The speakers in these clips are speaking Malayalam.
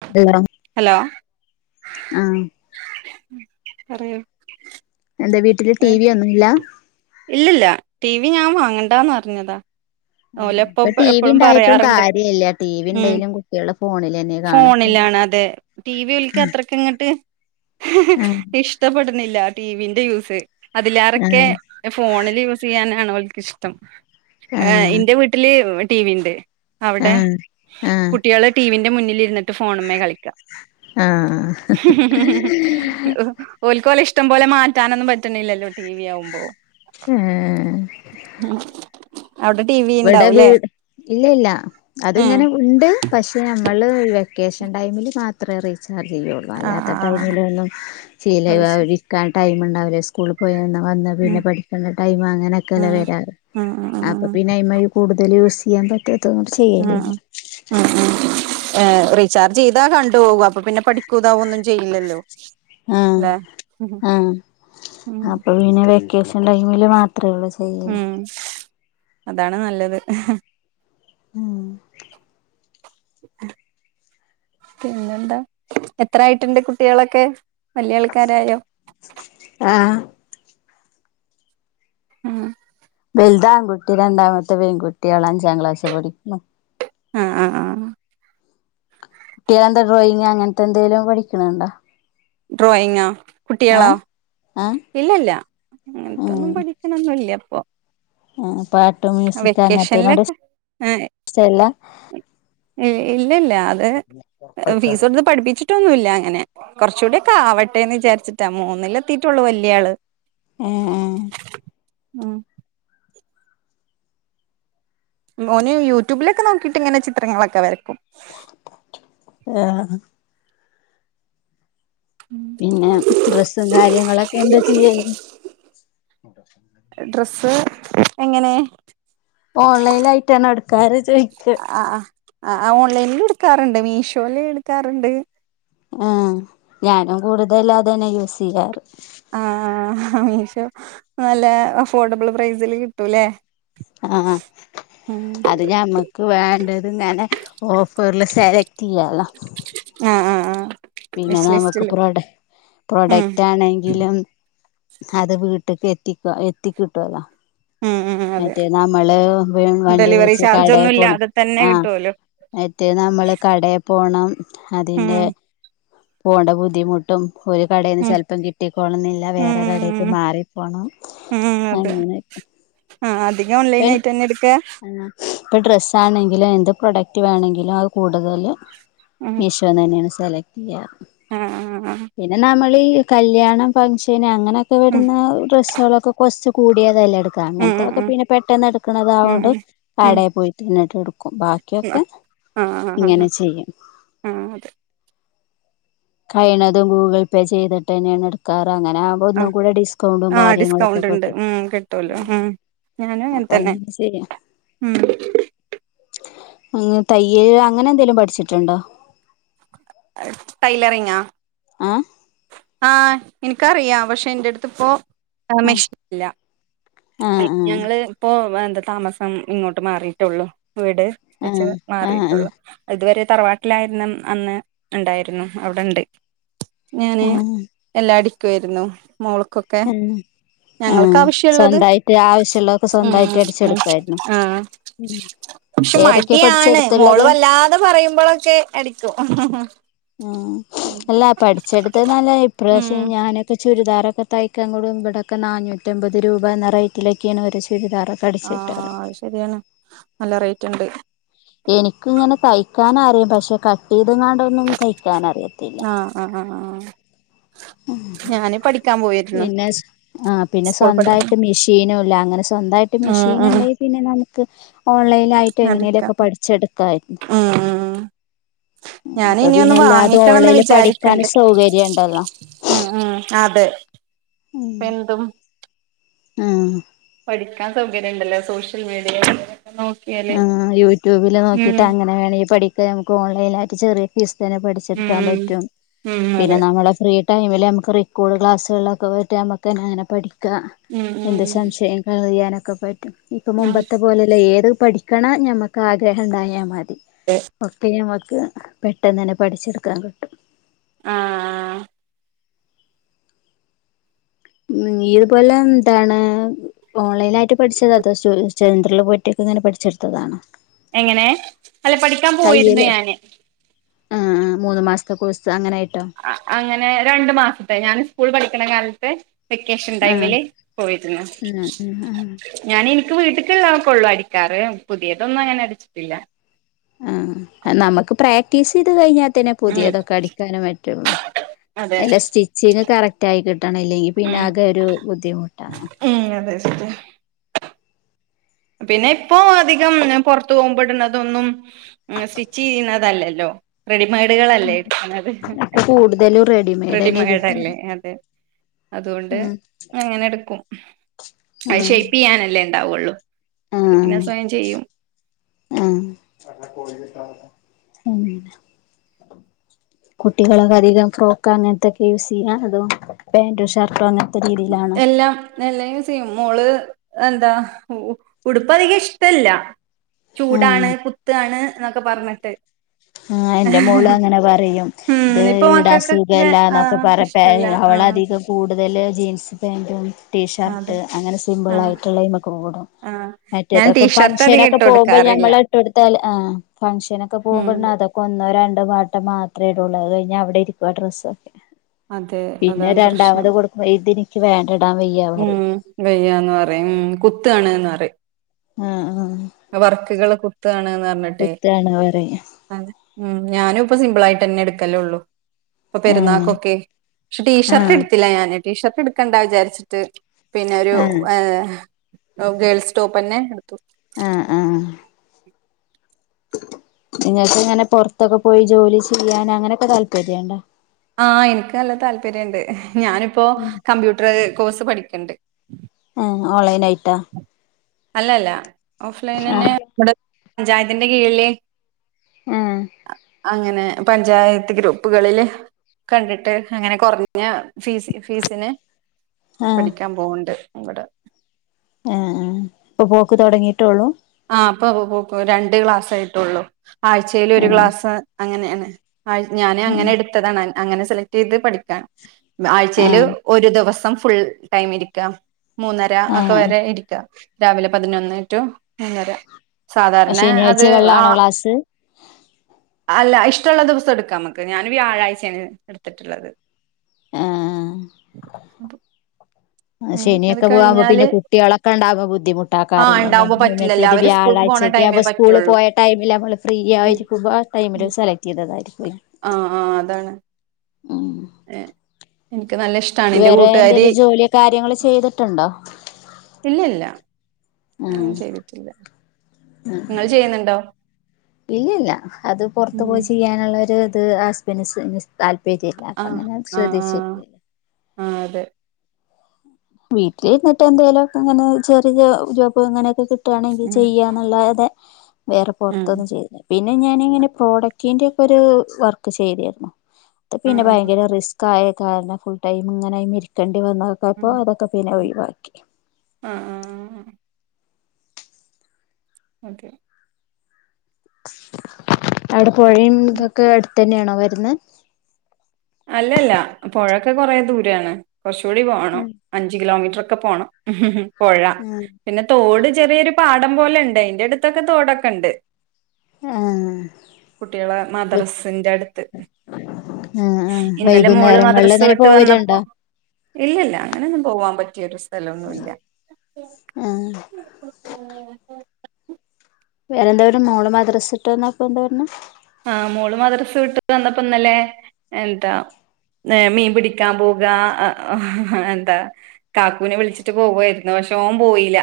[unintelligible] ഹലോ ആഹ് പറയൂ എന്താ വീട്ടില് ടി വി ഒന്നും ഇല്ല ഇല്ലില്ല ടി വി ഞാൻ വാങ്ങണ്ടാന്ന് പറിഞ്ഞതാ ആഹ് ഓലെ ഉപ്പ ഇപ്പൊ ടി വി എപ്പോഴും ഉണ്ടായിട്ടും പറയാറുണ്ട് കാര്യല്ല ടി വി ഉം ഉണ്ടെങ്കിലും കുട്ടികള് ഫോണിലെന്നെ കാണത്തുള്ളൂ ഫോണിലാണ് അതെ ടി വി ഓൽക്ക് അത്രക്ക ങ്ങോട്ട് ഇഷ ആഹ് ഇഷ്ടപ്പെടുന്നില്ല ടിവിന്റെ യൂസ് അതിലേറെ ക്കെ ആഹ് ന്റെ ഫോണില് യൂസെയ്യാനാണോൽക്കിഷ്ടം ആഹ് ഇന്റെ വീട്ടില് ടി വി ണ്ട് അവിടെ ആഹ് ആഹ് കുട്ടികള് ടീവിന്റെ മുന്നിലിരുന്നിട്ട് ഫോണ് മ്മേ കളിക്ക ആഹ് [inaudible] ഓൽക്കോലെഷ്ടം പോലെ മാറ്റാനൊന്നും പറ്റ്ണില്ലല്ലോ ടീ വ്യാ വുമ്പോ ഏഹ് ഹം ഔടെ ടി വി വടത് ഇല്ല ഇല്ല ഉം അതിങ്ങനെ ഉണ്ട്, പക്ഷേ നമ്മള് വെക്കേഷൻ ടൈമില് മാത്രേ റീചാർജെയ്യൊള്ളൂ ആഹ് അല്ലാത്ത ടൈമിലൊന്നും ആഹ് [unintelligible] റീചാ ഇര്ക്കാൻ ടൈമ് ണ്ടാവില്ല [unintelligible] സ്കൂൾള് പോയി വന്ന് ഉം പിന്നെ പഠിക്കണ്ട ടൈം അങ്ങനൊക്കെല്ല വരാറ്, ഉം ഉം ഉം അപ്പ ഉം നൈമയ്യ് കൂടുതല് യൂസിയ്യാൻ പറ്റാത്തൊത് കൊണ്ട് ഉം ഉം ചെയ്യലില്ല ഉം ഉം ഏഹ് റീചാർജെയ്താ കണ്ടുപോകൂ. അപ്പൊ പിന്നെ പഠിക്കൂതാവൊന്നും ചെയ്യില്ലല്ലോ ആഹ് ല്ലെ ആഹ് ഉം അപ്പൊ പിന്നെ വെക്കേഷൻ ടൈമില് മാത്രേ ഒള്ളൂ ചെ ഉം അതാണ് നല്ലത് ഉം പിന്നെന്താ എത്രായിട്ട്ണ്ട് കുട്ടികളൊക്കെ വല്യാൾക്കാരായോ? ആഹ് ഉം വെൽതാൺകുട്ടി രണ്ടാമത്തെ പെൺകുട്ട്യോളഞ്ചാം ക്ലാസ്സ് പഠിക്കുന്ന് ആഹ് ആഹ് ആഹ് ട്ട്യാളെന്താ ഡ്രോയിങ്ങ് അങ്ങൻത്തെന്തേലും പഠിക്ക്ണ് ണ്ടോ? ഡ്രോയിങ്ങോ കുട്ടികളോ ആഹ് ആഹ് ഇല്ലല്ല അങ്ങൻത്തൊന്നും പഠി ക്ക്ണൊന്നുല്ല്യ പ്പൊ. ഉം പാട്ട് മ്യൂസിക് വെക്കേഷനിലൊക്കെ അങ്ങനത്തേനോട്ഷ്ട്ടല്ല. ഇൽ ഇല്ലല്ല അത് ഫീസൊട്ത്ത് പഠിപ്പിച്ചി ട്ടൊന്നുല്ല അങ്ങനെ, കൊർച്ചൂട്യൊക്കാവട്ടേന്ന് വിചാരിച്ചിട്ടാ, മൂന്നിലെത്തിട്ടൊള്ളൂ വല്യാള്. ഉം ഉം. ഉം. മോന് യൂട്യൂബിലൊക്കെ നോക്കിട്ട്ങ്ങനെ ചിത്രങ്ങളൊക്കെ വരക്കും. [unintelligible] പിന്നെ ഡ്രസ്സും കാര്യങ്ങളൊക്കെ എന്താ ചെയ്യല്. ഡ്രസ്സ് എങ്ങനെ. ഓൺലൈൻലായിട്ടാണോ എട് ക്കാറ് ചോയ് ആഹ് ആഹ്, ആഹ് ആഹ് ഓൺലൈൻലു ട്ക്കാറ്ണ്ട്. മീഷോല് ഇട്ക്കാറ്ണ്ട്. ആഹ് ഞാനും കൂടുതലതന്നെ യൂസെയ്യാറ്. ആഹ് മീഷോ നല്ല അഫോർഡബിൾ പ്രൈസിൽ കിട്ടൂല്ലേ. ആഹ് അത് ഞമ്മക്ക് വേണ്ടത്ങ്ങനെ ഓഫർൽ സെലക്. റ്റിയ്യാ ല്ലൊ ആഹ് ആഹ് ആഹ്. പിന്നെ നമുക്ക് പ്രൊഡ ഉം പ്രൊഡക്റ്റാണെങ്കിലും. അത് വീട്ടക്ക് എത്തിക്ക എത്തിക്കിട്ടുവല്ലോ ഉം ഉം അതെ മറ്റേ നമ്മള് വണ്ടി ഡെലിവറി വിളിച്ച് ചാർജ് കടയെ ഒന്നും പോണം ഇല്ലാതെ തന്നെ ആഹ് കിട്ടുവല്ലോ മറ്റേ നമ്മള് കടയിൽ പോണം ഉം അതിന്റെ പോകേണ്ട ബുദ്ധിമു ട്ടും ഒരു കടയിന്ന് ഉം ചെലപ്പം കിട്ടിക്കോണം എന്നില്ല വേറെ കടക്ക് ഉം മാറിപ്പോണം ഉം അതെ ആങ്ങനെക്കെ ആഹ് അധികം ഓൺലൈൻ ആയിട്ട് തന്നെ എടുക്ക ഇപ്പോൾ ഡ്രസ്സ് ആണെങ്കിലും എന്ത് പ്രൊഡക്റ്റ് വേണമെങ്കിലും അത് കൂടുതല് ഉം മീശോ തന്നെയാണ് സെലക്ട്ചെയ്യ ആഹ് ആഹ് പിന്നെ നമ്മള് ഈ കല്യണം ഫങ്ക്ഷന് അങ്ങനെയൊക്കെ ഉം വരുന്ന ഡ്രസ്സുകളൊക്കെ കുറച്ച് കൂടിയതെല്ലാം എടുക്കുക ഉം അങ്ങനത്തൊക്കെ ഉം പിന്നെ പെട്ടന്ന് ഉം എടുക്കണതായോണ്ട് ഉം ഉം കടയിൽ പോയി എന്നിട്ട് എടുക്കും ബാക്കിയൊക്കെ ആഹ് ആഹ് ഇങ്ങനെ ആഹ് ചെയ്യും ആഹ് അതെ കയിണതും ഗൂഗിൾ പേ ചെയ്തിട്ട് തന്നെയാണ് എടുക്കാറ് അങ്ങനെ അപ്പ ആഹ് ഒന്നും കൂടെ ഡിസ്കൗണ്ടും ആഹ് കാര്യങ്ങളൊക്കെ ഡിസ്കൗണ്ട് ഉണ്ട് കിട്ടും ഉം കിട്ടുവല്ലോ ഉം ഞാനും അപ്പൊ തന്നെ അങ്ങനെ ചെയ്യ ഉം അങ്ങനെ തയ്യൽ അങ്ങനെ എന്തേലും പഠിച്ചിട്ടുണ്ടോ ടൈലറിങ്ങാ അഹ് ആഹ് എനിക്കറിയാം പക്ഷെ എന്റെ അടുത്ത് പോ ആഹ് മിഷനില്ല ആഹ് ഞങ്ങള് ഇപ്പൊ എന്താ താമസം ഇങ്ങോട്ട് മാറിയിട്ടുള്ളു വീട് വെച്ച് ആഹ് ആഹ് ആഹ് മാറിട്ടുള്ളു ഇതുവരെ തറവാട്ടിലായിരുന്നു അന്ന് ഉണ്ടായിരുന്നു അവിടെണ്ട് ഞാന് ആഹ് എല്ലാടിക്കുമായിരുന്നു മോൾക്കൊക്കെ എന്ന് ഞങ്ങൾക്ക് ആവശ്യള്ളത് ആവശ്യമുള്ളതൊക്കെ ഉം സ്വന്തായിട്ട് അടിച്ചെടുക്കായിരുന്നോ ആഹ് പക്ഷെ ഏതൊക്കെയാ മടിയാണ് മോള് പഠിച്ചെടുത്തുള്ളത് വല്ലാതെ പറയുമ്പോഴൊക്കെ അടിക്കും ആഹ് ആഹ് ഇല്ലാ പഠിച്ചെട്ത്തെന്നല്ലെ ഇപ്രവിശ്യം ഞാനൊക്കെ ചുരിദാറൊക്കെ തൈക്കാൻ കൊടും ഇവടൊക്കെ നാനൂറ്റമ്പത് രൂപ എന്ന റേറ്റിലേക്കേണ് ഒര് ചുരിദാർ അടിച്ച് കിട്ടാറ് ശെരിയാണ് നല്ലെ റെയ്റ്റ് ഇണ്ട് ഇൻക്ക് ഇങ്ങെനെ തയ്ക്കാനറിം പക്ഷെ കട്ട്യ്തങ്ങാണ്ടൊന്നും തയ്ക്കാനറിയില്ല ആഹ് ആഹ് ആഹ് ഞാന് പഠിക്കാൻ പോയിരുന്നു പിന്നെ സ്വ ആ പിന്നെ സ്കൂൾ പഠിക്കാൻ സ്വന്തായ്ട്ട് മിഷീനുല്ല അങ്ങെനെ സ്വന്തായ് ട്ട് ഉം മിഷീൻ ഉം ഇണ്ടെങ്കി പിന്നെ നമുക്ക് ഓൺലൈനായിയിട്ട് എങ്ങനെലൊക്കെ പഠിച്ചെടുക്കായിര്ന്നു അഹ് ആഹ് ഞാനി ഇപ്പൊ ഇനി ഒന്ന് പിന്നെ എല്ലാതും വാങ്ങിക്കണംന്ന് ഓൺലൈനിൽ പഠിക്കാൻ വിചാരിക്ക്ണ്ട് സൗകര്യം ഉണ്ടല്ലോ അഹ് അഹ് അതെ ഉം ഇപ്പെന്തും ആഹ് പഠിക്കാൻ സൗകര്യണ്ടല്ലോ സോഷ്യൽ മീഡിയയിലൊക്കെ നോക്കി ആഹ് യൂട്യൂബിൽ നോക്കിട്ട്അങ്ങനെവേണെങ്കി പഠിക്ക നമുക്ക് ഓൺലൈനായിട്ട് ചെറിയെ ഫീസ് തെന്നെ പഠിച്ചെടുക്കാൻ ഉം പറ്റും ഉം പിന്നെ അതെ ന്നമ്മളെ ഫ്രീ ട്ടയ്മില് നമുക്ക് റിക്കോർഡ് ക്ലാസ്സുകളിലൊക്കെ പോയ്‌റ്റ് ന മ്മക്കെന്നെ അങ്ങനെ പഠിക്കാം ഉം എന്ത് ഉം ഷംശയം ക്ലിയറെയാനൊക്കെ പറ്റും ഇപ്പ ആഹ് മുമ്പെത്തെ പോലെയല്ല ഏത് പഠിക്കണ ഞമ്മക്ക് ആഗ്രഹം ഇണ്ടായാൽ മതി. [unintelligible] ഒക്കെ, നമ്മക്ക് പെട്ടെന്ന് തന്നെ പഠിച്ചെടുക്കാൻ കിട്ടും. ആഹ്, ആഹ് ഉം, ഇയ്യ് ഇതുപോലെ എന്താണ് ഓൺലൈനായിട്ട് പഠിച്ചത അതൊ സ്റ്റൂരി ചന്ദ്രനിൽ പോയിട്ടൊക്കെ ഇങ്ങനെ പഠിച്ചെടുത്തതാണ്. എങ്ങനെ, അല്ല പഠിക്കാൻ പോയിര്ന്നു തയ്യല് ഞാന്. ആഹ്, ആഹ് മൂന്ന് മാസത്തെ കൊഴ്സ് അങ്ങനെ ആയിട്ടോ? അ അങ്ങനെ രണ്ടു മാസത്തെ, ഞാന് സ്കൂൾ പഠിക്ക്ണ കാലത്തെ. വെക്കേഷൻ ആഹ് ടൈമില് പോയിര്ന്നു. ഉം ഉം ഞാന് ഇൻക്ക് വീട്ട്ൽക്ക് ഉള്ളത് ഒക്കെ ഒള്ളു അടിക്കാറ്. പുതിയത് ഒന്നും അങ്ങനെ അടിച്ചിട്ടില്ല. ഉം, നമ്മക്ക് പ്രാക്ടീസ് ചെയ്തു കഴിഞ്ഞാൽ തന്നെ, പുതിയ ഉം തൊക്കെ അടിക്കാനും പറ്റൊള്ളു. അതെ അല്ല, സ്റ്റിച്ചിങ്ങ് കറക്റ്റായി കിട്ടണം. ഇല്ലങ്കിൽ പിന്ന ഉം ആക ഒരു ബുദ്ധിമുട്ട. ഉം, അതെ, [unintelligible] പിന്നെ, ഇപ്പൊ അതികം ഞാൻ പൊർത്ത് പോകുമ്പോ ഇട്ണ തൊന്നും. ഉം, സ്റ്റിച് ചെയ്യ്ണതല്ല ല്ലോ? റെഡി മെയ്ഡുകളല്ലേ, എടുക്കണത്. ദെലു റെഡ് റെഡി മെയ്ഡല്ലേ? അതെ, അതു കൊണ്ട് ഉം അങ്ങനെ ഇട്ക്കും. അത് ആഹ് ഷെയ്പ് ചെയ്യാനല്ലേ ഇണ്ടാവൊള്ളൂ? അത് പിന്നെ ആഹ് സ്വയം ചെയ്യും. ആഹ്, ഉം കുട്ടികളൊക്കെ അധികം ഫ്രോക്ക് അങ്ങൻത്തൊക്കെ യൂസ് ചെയ്യാ, അതോ പാന്റും ഷർട് അങ്ങ എല്ലം എല്ലാ യൂസെയ്യും. മോള് എന്താ ഉട്പ്പ് അധികം ഇഷ്ട്ടല്ല. ആഹ് ചൂടാണ് കുത്താണ് എന്നൊക്കെ പർഞ്ഞിട്ട്. ആഹ്, എന്റെ മോള് അങ്ങെനെ പറയും. ഉം ഇത് ഇപ്പൊ ഇടാൻ മക്കൾക്കൊക്കെ സുഖല്ലാന്നൊക്കെ ആഹ് പറ പെ ഇഷ്ടല്ല അവള് ആഹ് അധികം. കൂടുതെല് ജീൻസ് പേന്റും ടീഷർട്ട് അതെ അങ്ങനെ സിമ്പിൾ ആഹ് ആയിട്ട്ള്ളിമക്ക് ഓടും. ആഹ് മറ്റേ ഞാൻ തൊക്ക ടീഷർട്ട് അധികം ഫങ്‌ഷനൊക്ക ഇട്ട് പോകുമ്പോൾ കൊടുക്കാറില്ല ഞമ്മൾ ഇട്ടൊട് ത്താൽ ആഹ്, ഫങ്‌ഷനൊക്ക പോകുമ്പ ഉം ട്ണ അതൊക്ക ഒന്നോ, രണ്ടോ വട്ടം മാത്രേ ഇടൊള്ളൂ. അത് കഴിഞ്ഞ അവിടെ ഇരിക്കും ആഹ് ഡ്രസ്സൊക്കെ. അതെ പിന്നെ, അതാണ് രണ്ടാ പ്രശ്നം മത് കൊടുക്കുമ്പോ ഇതെനിക്ക് വേണ്ട ഇടാൻ വെയ് ഉം, വെയ്യാന്ന് പറയും. ഉം, കുത്താണ്ന്ന് പറയും. ആഹ്, ആഹ് വർക്കുകള് കുത്താണ് എന്ന് പറഞ്. കുത്താണ് പറയ. അതെ ഉം ഞാനും പ്പോ സിമ്പിളായിട്ടെന്നെ എടുക്കലുള്ളൂ. ഇപ്പൊ, ആഹ് പെരുന്നാക്കൊ ക്കെ പക്ഷെ, ടീഷർട്ട് ആഹ് എടുത്തില്ല ഞാന്. ടീഷർട്ട് എടുക്കണ്ട വിചാരിച്ചിട്ട് പിന്നെ, ഒരു ആഹ് ഏ ഗേൾസ് ടോപ്പെന്നെ എടുത്തു. ആഹ് ആഹ് നിങ്ങൾ ക്കിങ്ങനെ പൊറത്തൊക്കെ പോയി ജോലി ചെയ്യാൻ അങ്ങനെ യൊക്കെ താല്പര്യണ്ട. ആഹ്, എനിക്ക് നല്ല താല്പര്യണ്ട്. ഞാനിപ്പോ കമ്പ്യൂട്ടർ കോഴ്സ് പഠിക്ക്ണ്ട്. ആഹ്, ഓൺലൈനായിട്ടാ. അല്ല, ല്ല ഓഫലൈന ന്നെ ആഹ് ഇബടെ പഞ്ചായത്തിന്റെ കീഴില്, ആഹ് അങ്ങനെ പഞ്ചായത്ത് ഗ്രൂപ്പുകളിൽ. കണ്ടിട്ട് അങ്ങനെ കൊറഞ്ഞ ഫീസ്, ഫീസിന് ആഹ് പഠിക്കാൻ പോണുണ്ട് ഇവടെ ആഹ് ആഹ് ഇപ്പൊ പോക്ക് തൊടങ്ങിട്ടൊള്ളൂ ആഹ് ഇപ്പൊ പോ പോ പോ രണ്ട് ക്ലാസായിട്ടൊള്ളൂ ആഴ്ച്ചേല് ഒരു ആഹ് ഗ്ലാസ് അങ്ങനെണ്. അയി ഞാന് അങ്ങനെ എടുത്തതാണ് അങ്ങനെ സെലക്ട് ചെയ്ത് പഠിക്കാൻ ആഴ്ചയില് ആഹ് ഒരു ദിവസം ഫുൾ ടൈം ഇരിക്ക മൂന്നര അത് ആഹ് വരെ ഇരിക്ക രാവിലെ പതിനൊന്ന് റ്റു മൂന്നര സാധാരണ അത് ശനിയാഴ്ചകളിലാണോ ആഹ് ക്ലാസ് അല്ല ഇഷ്ടള്ള ദിവസം എടുക്കാം നമുക്ക് ഞാന് വ്യാഴാഴ്ചയാണ് ഇടുത്തിട്ടുള്ളത്. ആഹ് ആഹ് അഹ് ഉം അത് ശനിയൊക്കെ പോകുമ്പോ പിന്നെ കഴിഞ്ഞാല് കുട്ടികളൊക്കെ ഇണ്ടാവുമ്പോ ആ ബുദ്ധിമുട്ടാക്കാരല്ലോല്ലെ ഉണ്ടാവുമ്പോ പറ്റില്ലല്ലോ മറ്റേത് അവര് സ്കൂൾക്ക് പോണ ടൈമേ വ്യാഴാഴ്ചക്കെവുമ്പോ സ് കൂള് പറ്റുള്ളൂ പോയ ടൈമില് നമ്മള് ഉം ഫ്രീയായിരിക്കുമ്പോ ആഹ് ടൈമിൽ സെലക്ട് ചെയ്തതായിരിക്കും ആഹ് ആഹ് അതാണ് ഉം ഏഹ് ഇൻക്ക് നല്ല ഇഷ് വേറെ എന്തേലും ജോലിയോ കാര്യങ്ങളോ ചെയ്തിട്ടുണ്ടോ ഇല്ലല്ല ഞാൻ ഒന്നും ആഹ് ചെയ്തിട്ടില്ല ഇങ്ങൾ ചെയ്യുന്നുണ്ടോ? ഇല്ലല്ല അത് പൊറത്തു ഉം പോയി ചെയ്യാനുള്ള ഒരുത് ഹസ്ബൻഡ്ന്സ് താല്പര്യ ല്ല അപ്പൊ ആഹ് അങ്ങനെ ആഹ് ശ്രദ്ധിച്ചി ആഹ് ആഹ് അതെ വീട്ടിലിരുന്നിട്ട് എന്തേലൊക്കങ്ങനെ ചെറിയ ജോബോ അങ്ങനെയൊക്കെ കിട്ടുവാണെങ്കി ഉം ചെയ്യ ന്നല്ലാതെ വേറെ ഉം പൊറത്തൊന്നും ചെയ്യുന്നില്ല. പിന്നെ ഞാനിങ്ങനെ പ്രോഡക്റ്റിന്റെക്കൊരു വർക്ക് ചെയ്തിരുന്നു അത് പിന്നെ ആഹ് ആഹ് ഭയങ്കര റിസ് കായ കാരണം ഫുൾ ടൈം ഇങ്ങനെ അയ്മ്മെ ഇരിക്കേണ്ടി വന്നതൊക്കപ്പോ അതൊക്കെ പിന്നെ ഒഴിവാക്കി. ആഹ് ആഹ് ആഹ് ഓക്കെ അവിടെ പൊഴയും ഇതൊക്കെ അടുത്തന്നെണോ വരുന്ന് അല്ലല്ല പൊഴൊക്കെ കൊറേ ദൂരാണ് കൊറച്ചുകൂടി പോണം ഉം അഞ്ച് കിലോമീറ്ററൊക്കെ പോണം. ഉം ഉം പൊഴ ഉം പിന്നെ തോട് ചെറിയൊരു പാടം പോലെണ്ട് അയിന്റെ അടുത്തൊക്കെ തോടൊക്കണ്ട്. ആഹ് കുട്ടിളെ മദ്രസിന്റെ അടുത്ത്. ആഹ് ആഹ് ഇന്നലെ മോള് വൈകുന്നേരങ്ങളിങ്ങനെ പോവലുണ്ടോ? ഇല്ലല്ല അങ്ങനൊന്നും പോവാൻ പറ്റിയൊരു സ്‌ സ്ഥലൊന്നുല്ല ആഹ് വേറെന്താ ഒരു മോള് മദ്രസിട്ടന്നപ്പോന്താ പറഞ്ഞ് ആഹ് മോള് മദ്രസ് വിട്ട് വന്നപ്പോ ഇന്നല്ലേ എന്താ ഹെ മീൻ പിടിക്കാൻ പോക ഹെ ഹെ എന്താ കാക്കുനെ വിളിച്ചിട്ട് പോവായിരുന്നു പക്ഷെ ഓൻ പോയീല്ല.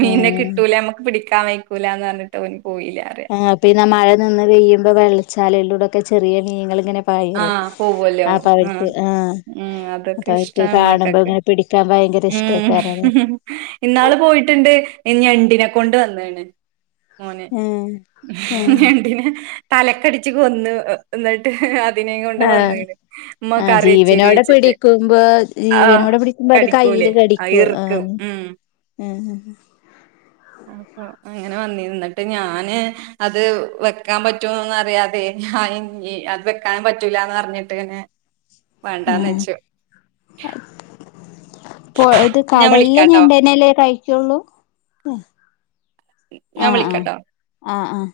മീനിനെ ആഹ് കിട്ടൂല നമ്മുക്ക് പിടിക്കാൻ വയ്ക്കൂലാന്നറഞ്ഞിട്ട് ഓന് പോയില്ലറയ ആഹ് പിന്നെ മഴ നിന്ന് പെയ്യുമ്പോ വെള്ളച്ചാലിലൂടെക്കെ ചെറിയ മീങ്ങളിങ്ങനെ ആ പായിലെ പോവല്ലോ അപ്പോ ആ അവർക്ക് ആഹ് ഉം അതൊക്കെ അപ്പൊ അവർക്ക് ഇഷ്ടാണ് മക്കൾക്ക് കാണുമ്പോങ്ങനെ പിടിക്കാൻ ഭയ. ഉം ഇന്നാള് പോയിട്ട്ണ്ട് ഞ്ഞെണ്ടിനെ കൊണ്ട് വന്നേണ് മോൻ ഏഹ് ഏഹ് ഞണ്ടിനെ തലക്കടിച്ച് കൊന്നു ന്നെട്ട് അതിനേ കൊണ്ട് ആഹ് വന്ന്ണ് ഉമ്മ ആഹ് കറിയച്ചേരി ജീവനോടെ വെച്ചിട്ട് പിടിക്കുമ്പോ ആഹ് ജീവനോടെ പിടിക്കുമ്പോ അത് കൂലേ കയ്യില് അയ്ർകും ഉ ഉം ഉം ഉം അപ്പ അങ്ങനെ വന്നിണ് എന്നിട്ട് ഞാന് അത് വെക്കാൻ പറ്റോന്നൊന്നറിയാതെ ഞന് ഇനി അത് വെക്കാൻ പറ്റൂലന്നറിഞ്ഞിട്ട് വേണ്ടാന്ന് ആഹ് വെച്ചു പോയത് ഞാൻ കടലിലെ വിളിക്കാട്ടോ ഞെണ്ടേനെല്ലേ കഴിക്കുള്ളൂ ഞാൻ ആഹ് ആഹ് വിളിക്കാട്ടോ ആഹ് ആഹ്